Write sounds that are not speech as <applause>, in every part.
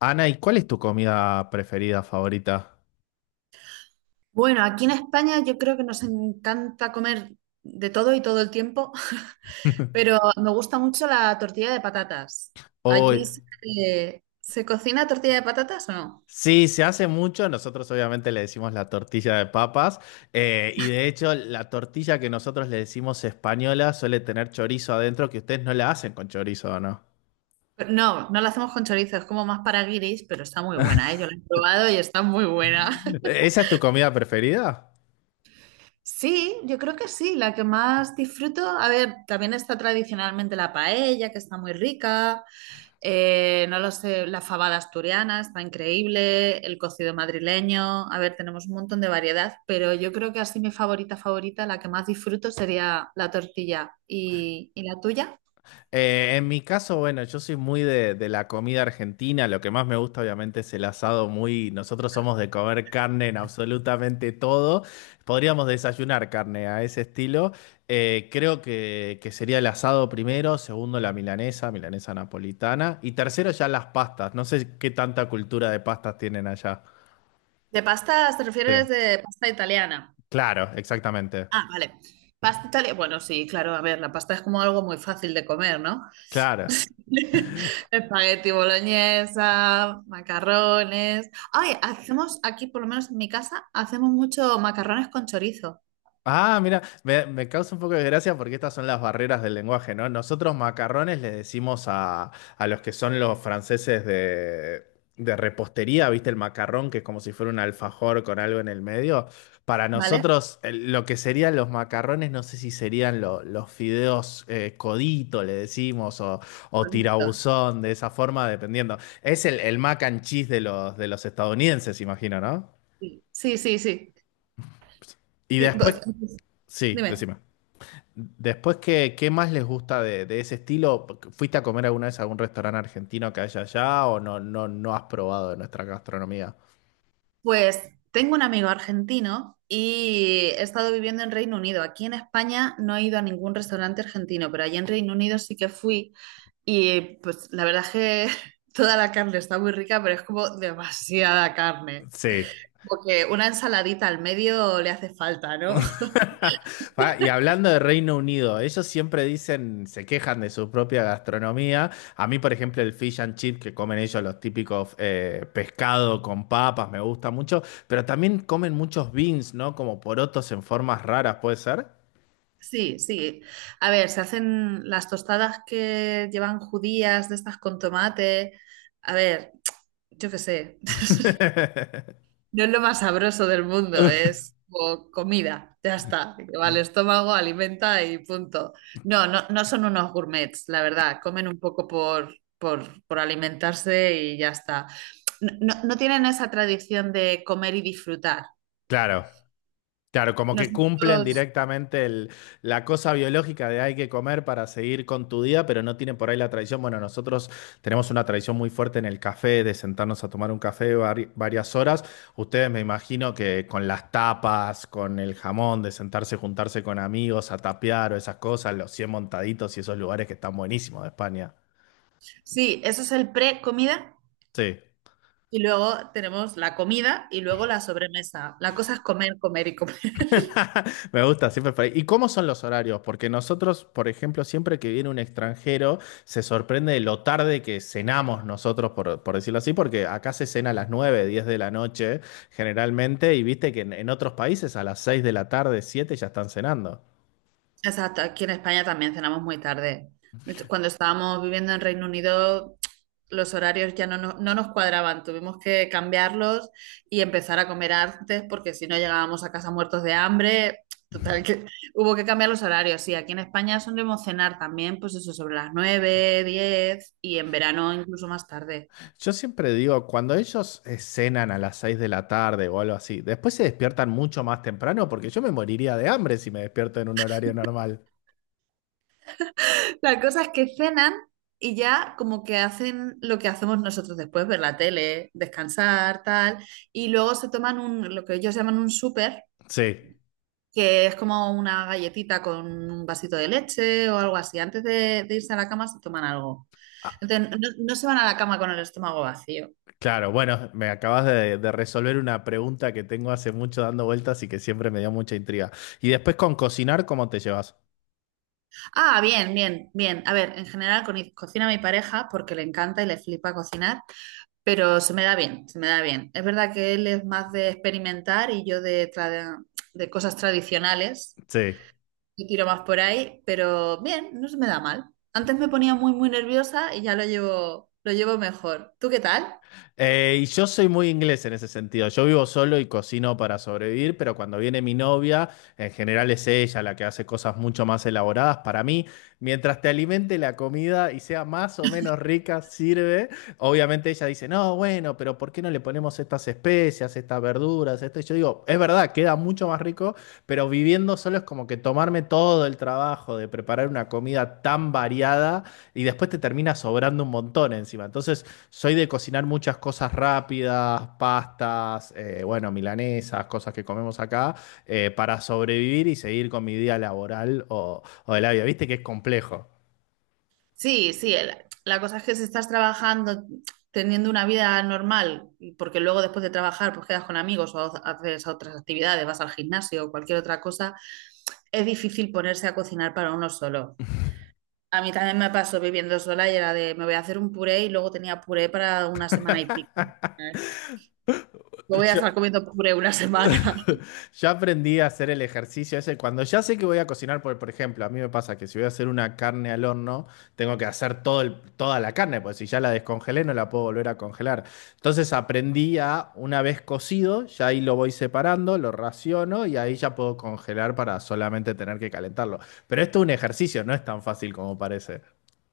Ana, ¿y cuál es tu comida preferida, favorita? Bueno, aquí en España yo creo que nos encanta comer de todo y todo el tiempo, <laughs> pero me gusta mucho la tortilla de patatas. Oh, ¿Allí se cocina tortilla de patatas o no? sí, se hace mucho. Nosotros obviamente le decimos la tortilla de papas. Y de hecho, la tortilla que nosotros le decimos española suele tener chorizo adentro, que ustedes no la hacen con chorizo, ¿o no? No, no la hacemos con chorizo, es como más para guiris, pero está muy buena, ¿eh? Yo la he probado y está muy buena. <laughs> <laughs> ¿Esa es tu comida preferida? Sí, yo creo que sí, la que más disfruto. A ver, también está tradicionalmente la paella, que está muy rica. No lo sé, la fabada asturiana está increíble, el cocido madrileño, a ver, tenemos un montón de variedad, pero yo creo que así mi favorita favorita, la que más disfruto sería la tortilla. ¿Y la tuya? En mi caso, bueno, yo soy muy de la comida argentina. Lo que más me gusta, obviamente, es el asado muy. Nosotros somos de comer carne en absolutamente todo. Podríamos desayunar carne a ese estilo. Creo que sería el asado primero, segundo la milanesa, milanesa napolitana, y tercero ya las pastas. No sé qué tanta cultura de pastas tienen allá. ¿De pastas te Sí. refieres de pasta italiana? Claro, exactamente. Ah, vale. Pasta italiana, bueno, sí, claro, a ver, la pasta es como algo muy fácil de comer, ¿no? Claro. <laughs> Espagueti boloñesa, macarrones. Ay, hacemos aquí, por lo menos en mi casa, hacemos mucho macarrones con chorizo. Ah, mira, me causa un poco de gracia porque estas son las barreras del lenguaje, ¿no? Nosotros macarrones le decimos a los que son los franceses de repostería, ¿viste? El macarrón, que es como si fuera un alfajor con algo en el medio. Para ¿Vale? nosotros, lo que serían los macarrones, no sé si serían los fideos codito, le decimos, o Perfecto. tirabuzón, de esa forma, dependiendo. Es el mac and cheese de los estadounidenses, imagino, ¿no? Sí, sí, sí, sí. Y Sí, después, pues, sí, dime. decime. Después, ¿qué más les gusta de ese estilo? ¿Fuiste a comer alguna vez a algún restaurante argentino que haya allá o no has probado de nuestra gastronomía? Pues tengo un amigo argentino y he estado viviendo en Reino Unido. Aquí en España no he ido a ningún restaurante argentino, pero allá en Reino Unido sí que fui y pues la verdad es que <laughs> toda la carne está muy rica, pero es como demasiada carne. Sí. Porque una ensaladita al medio le hace falta, ¿no? <laughs> <laughs> Ah, y hablando de Reino Unido, ellos siempre dicen, se quejan de su propia gastronomía. A mí, por ejemplo, el fish and chip que comen ellos, los típicos pescado con papas, me gusta mucho, pero también comen muchos beans, ¿no? Como porotos en formas raras, ¿puede ser? Sí, sí. A ver, se hacen las tostadas que llevan judías de estas con tomate. A ver, yo qué sé, <laughs> <laughs> no es lo más sabroso del mundo, es como comida, ya está, que va al estómago, alimenta y punto. No, no, no son unos gourmets, la verdad, comen un poco por alimentarse y ya está. No, no tienen esa tradición de comer y disfrutar. Claro. Claro, como que cumplen Nosotros, directamente la cosa biológica de hay que comer para seguir con tu día, pero no tienen por ahí la tradición. Bueno, nosotros tenemos una tradición muy fuerte en el café, de sentarnos a tomar un café varias horas. Ustedes me imagino que con las tapas, con el jamón, de sentarse, juntarse con amigos a tapear o esas cosas, los 100 Montaditos y esos lugares que están buenísimos de España. sí, eso es el pre-comida Sí. y luego tenemos la comida y luego la sobremesa. La cosa es comer, comer y comer. Me gusta, siempre por ahí. ¿Y cómo son los horarios? Porque nosotros, por ejemplo, siempre que viene un extranjero, se sorprende de lo tarde que cenamos nosotros, por decirlo así, porque acá se cena a las 9, 10 de la noche, generalmente, y viste que en otros países a las 6 de la tarde, 7 ya están cenando. Exacto, aquí en España también cenamos muy tarde. De hecho, cuando estábamos viviendo en Reino Unido, los horarios ya no nos cuadraban, tuvimos que cambiarlos y empezar a comer antes porque si no llegábamos a casa muertos de hambre. Total, que <laughs> hubo que cambiar los horarios. Sí, aquí en España solemos cenar también, pues eso, sobre las 9, 10 y en verano incluso más tarde. Yo siempre digo, cuando ellos cenan a las 6 de la tarde o algo así, después se despiertan mucho más temprano, porque yo me moriría de hambre si me despierto en un horario normal. La cosa es que cenan y ya como que hacen lo que hacemos nosotros después, ver la tele, descansar, tal, y luego se toman un, lo que ellos llaman un súper, Sí. que es como una galletita con un vasito de leche o algo así. Antes de irse a la cama se toman algo. Entonces, no, no se van a la cama con el estómago vacío. Claro, bueno, me acabas de resolver una pregunta que tengo hace mucho dando vueltas y que siempre me dio mucha intriga. Y después con cocinar, ¿cómo te llevas? Ah, bien, bien, bien. A ver, en general cocina mi pareja porque le encanta y le flipa cocinar. Pero se me da bien, se me da bien. Es verdad que él es más de experimentar y yo de cosas tradicionales. Sí. Yo tiro más por ahí, pero bien, no se me da mal. Antes me ponía muy, muy nerviosa y ya lo llevo mejor. ¿Tú qué tal? Y yo soy muy inglés en ese sentido. Yo vivo solo y cocino para sobrevivir, pero cuando viene mi novia, en general es ella la que hace cosas mucho más elaboradas para mí. Mientras te alimente la comida y sea más o menos rica, sirve. Obviamente ella dice, no, bueno, pero ¿por qué no le ponemos estas especias, estas verduras, esto? Y yo digo, es verdad, queda mucho más rico. Pero viviendo solo es como que tomarme todo el trabajo de preparar una comida tan variada y después te termina sobrando un montón encima. Entonces, soy de cocinar muchas cosas rápidas, pastas, bueno, milanesas, cosas que comemos acá, para sobrevivir y seguir con mi día laboral o de la vida. Viste que es complejo. Sí, sí, la cosa es que si estás trabajando, teniendo una vida normal, y porque luego después de trabajar pues quedas con amigos o haces otras actividades, vas al gimnasio o cualquier otra cosa, es difícil ponerse a cocinar para uno solo. A mí también me pasó viviendo sola y era de, me voy a hacer un puré y luego tenía puré para una semana y pico. Eh, No voy a Yo, estar comiendo puré una semana. <laughs> Ya aprendí a hacer el ejercicio ese. Cuando ya sé que voy a cocinar, por ejemplo, a mí me pasa que si voy a hacer una carne al horno, tengo que hacer toda la carne, porque si ya la descongelé, no la puedo volver a congelar. Entonces aprendí a, una vez cocido, ya ahí lo voy separando, lo raciono y ahí ya puedo congelar para solamente tener que calentarlo. Pero esto es un ejercicio, no es tan fácil como parece.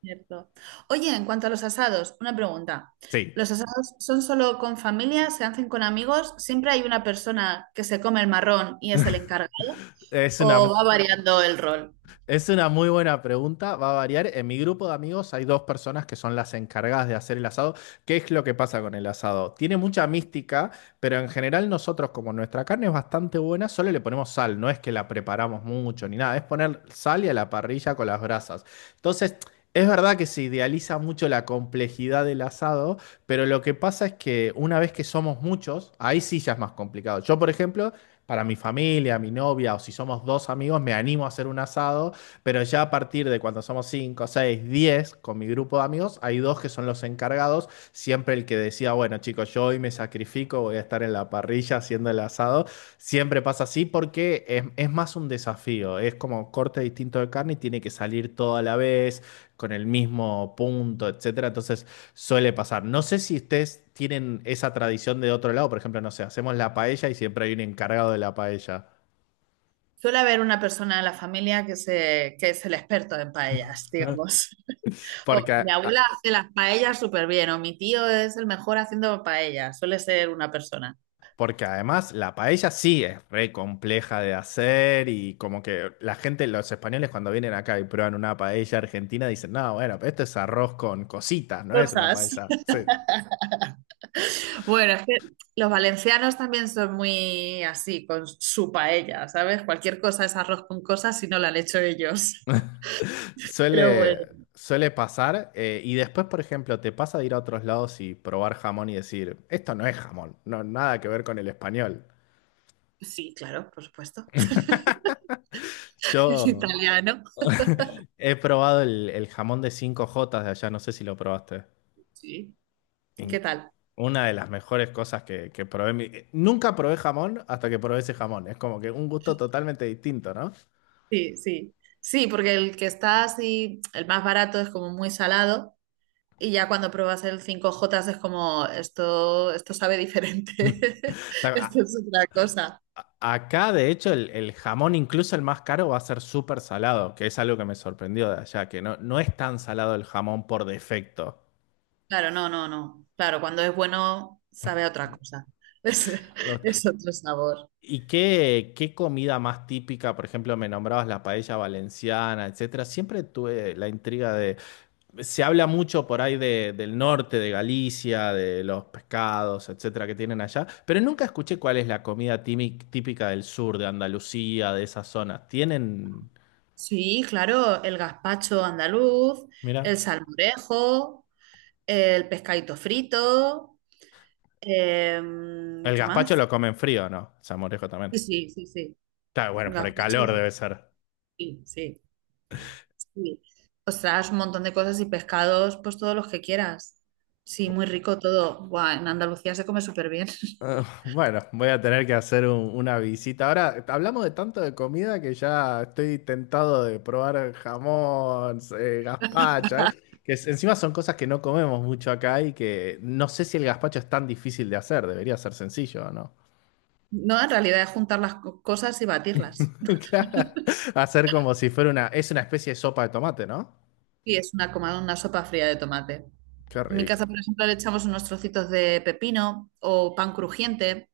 Cierto. Oye, en cuanto a los asados, una pregunta. Sí. ¿Los asados son solo con familia? ¿Se hacen con amigos? ¿Siempre hay una persona que se come el marrón y es el encargado? es una, ¿O va variando el rol? Es una muy buena pregunta, va a variar. En mi grupo de amigos hay dos personas que son las encargadas de hacer el asado. ¿Qué es lo que pasa con el asado? Tiene mucha mística, pero en general nosotros, como nuestra carne es bastante buena, solo le ponemos sal, no es que la preparamos mucho ni nada, es poner sal y a la parrilla con las brasas. Entonces. Es verdad que se idealiza mucho la complejidad del asado, pero lo que pasa es que una vez que somos muchos, ahí sí ya es más complicado. Yo, por ejemplo, para mi familia, mi novia o si somos dos amigos, me animo a hacer un asado, pero ya a partir de cuando somos 5, 6, 10, con mi grupo de amigos, hay dos que son los encargados. Siempre el que decía, bueno, chicos, yo hoy me sacrifico, voy a estar en la parrilla haciendo el asado. Siempre pasa así porque es más un desafío. Es como corte distinto de carne y tiene que salir todo a la vez, con el mismo punto, etcétera. Entonces suele pasar. No sé si ustedes tienen esa tradición de otro lado. Por ejemplo, no sé, hacemos la paella y siempre hay un encargado de la paella. Suele haber una persona en la familia que es el experto en paellas, <laughs> digamos. Porque Mi abuela a- hace las paellas súper bien, o mi tío es el mejor haciendo paellas, suele ser una persona. Porque además la paella sí es re compleja de hacer y como que la gente, los españoles cuando vienen acá y prueban una paella argentina dicen, no, bueno, pero esto es arroz con cositas, no es una Cosas. paella. <laughs> Sí. Bueno, es que los valencianos también son muy así, con su paella, ¿sabes? Cualquier cosa es arroz con cosas si no la han hecho ellos. <laughs> Pero bueno, Suele, suele pasar y después, por ejemplo, te pasa de ir a otros lados y probar jamón y decir, esto no es jamón, no, nada que ver con el español. sí, claro, por supuesto. <laughs> Es Yo italiano. he probado el jamón de cinco jotas de allá, no sé si lo probaste. Sí. ¿Qué en que- tal? una de las mejores cosas que probé. Nunca probé jamón hasta que probé ese jamón. Es como que un gusto totalmente distinto, ¿no? O Sí, sí. Sí, porque el que está así, el más barato es como muy salado. Y ya cuando pruebas el cinco j es como, esto sabe diferente, <laughs> sea, esto es otra cosa. acá, de hecho, el jamón, incluso el más caro, va a ser súper salado, que es algo que me sorprendió de allá, que no es tan salado el jamón por defecto. Claro, no, no, no. Claro, cuando es bueno, sabe a otra cosa. <laughs> Es, es otro sabor. ¿Y qué comida más típica? Por ejemplo, me nombrabas la paella valenciana, etcétera. Siempre tuve la intriga. Se habla mucho por ahí del norte, de Galicia, de los pescados, etcétera, que tienen allá, pero nunca escuché cuál es la comida típica del sur, de Andalucía, de esas zonas. Tienen, Sí, claro, el gazpacho andaluz, mira, el salmorejo, el pescadito frito, el ¿qué más? gazpacho lo comen frío, ¿no? Salmorejo también. Sí, sí, sí, sí. Claro, bueno, por el Gazpacho calor debe ser. sí, sí. Sí. Ostras, un montón de cosas y pescados, pues todos los que quieras. Sí, muy rico todo. Buah, en Andalucía se come súper bien. <laughs> Ah, bueno, voy a tener que hacer una visita. Ahora, hablamos de tanto de comida que ya estoy tentado de probar jamón, gazpacho, encima son cosas que no comemos mucho acá y que no sé si el gazpacho es tan difícil de hacer, debería ser sencillo, ¿no? No, en realidad es juntar las cosas y batirlas. <laughs> <laughs> Hacer como si fuera es una especie de sopa de tomate, ¿no? Y es una sopa fría de tomate. Qué En mi rico. casa, por ejemplo, le echamos unos trocitos de pepino o pan crujiente.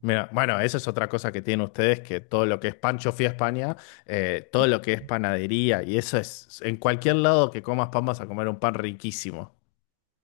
Mira, bueno, esa es otra cosa que tienen ustedes, que todo lo que es pan, yo fui a España, todo lo que es panadería, y eso es, en cualquier lado que comas pan vas a comer un pan riquísimo.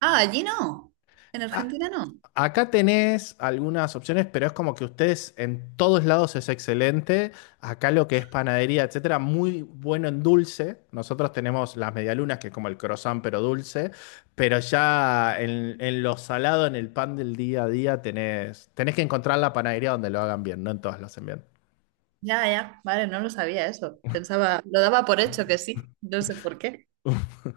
Ah, allí no. En A- Argentina no. acá tenés algunas opciones, pero es como que ustedes en todos lados es excelente, acá lo que es panadería, etcétera, muy bueno en dulce, nosotros tenemos las medialunas, que es como el croissant, pero dulce, pero ya en lo salado, en el pan del día a día, tenés que encontrar la panadería donde lo hagan bien, no en todas lo hacen bien. Ya, ya. Vale, no lo sabía eso. Pensaba, lo daba por hecho que sí. No sé por qué.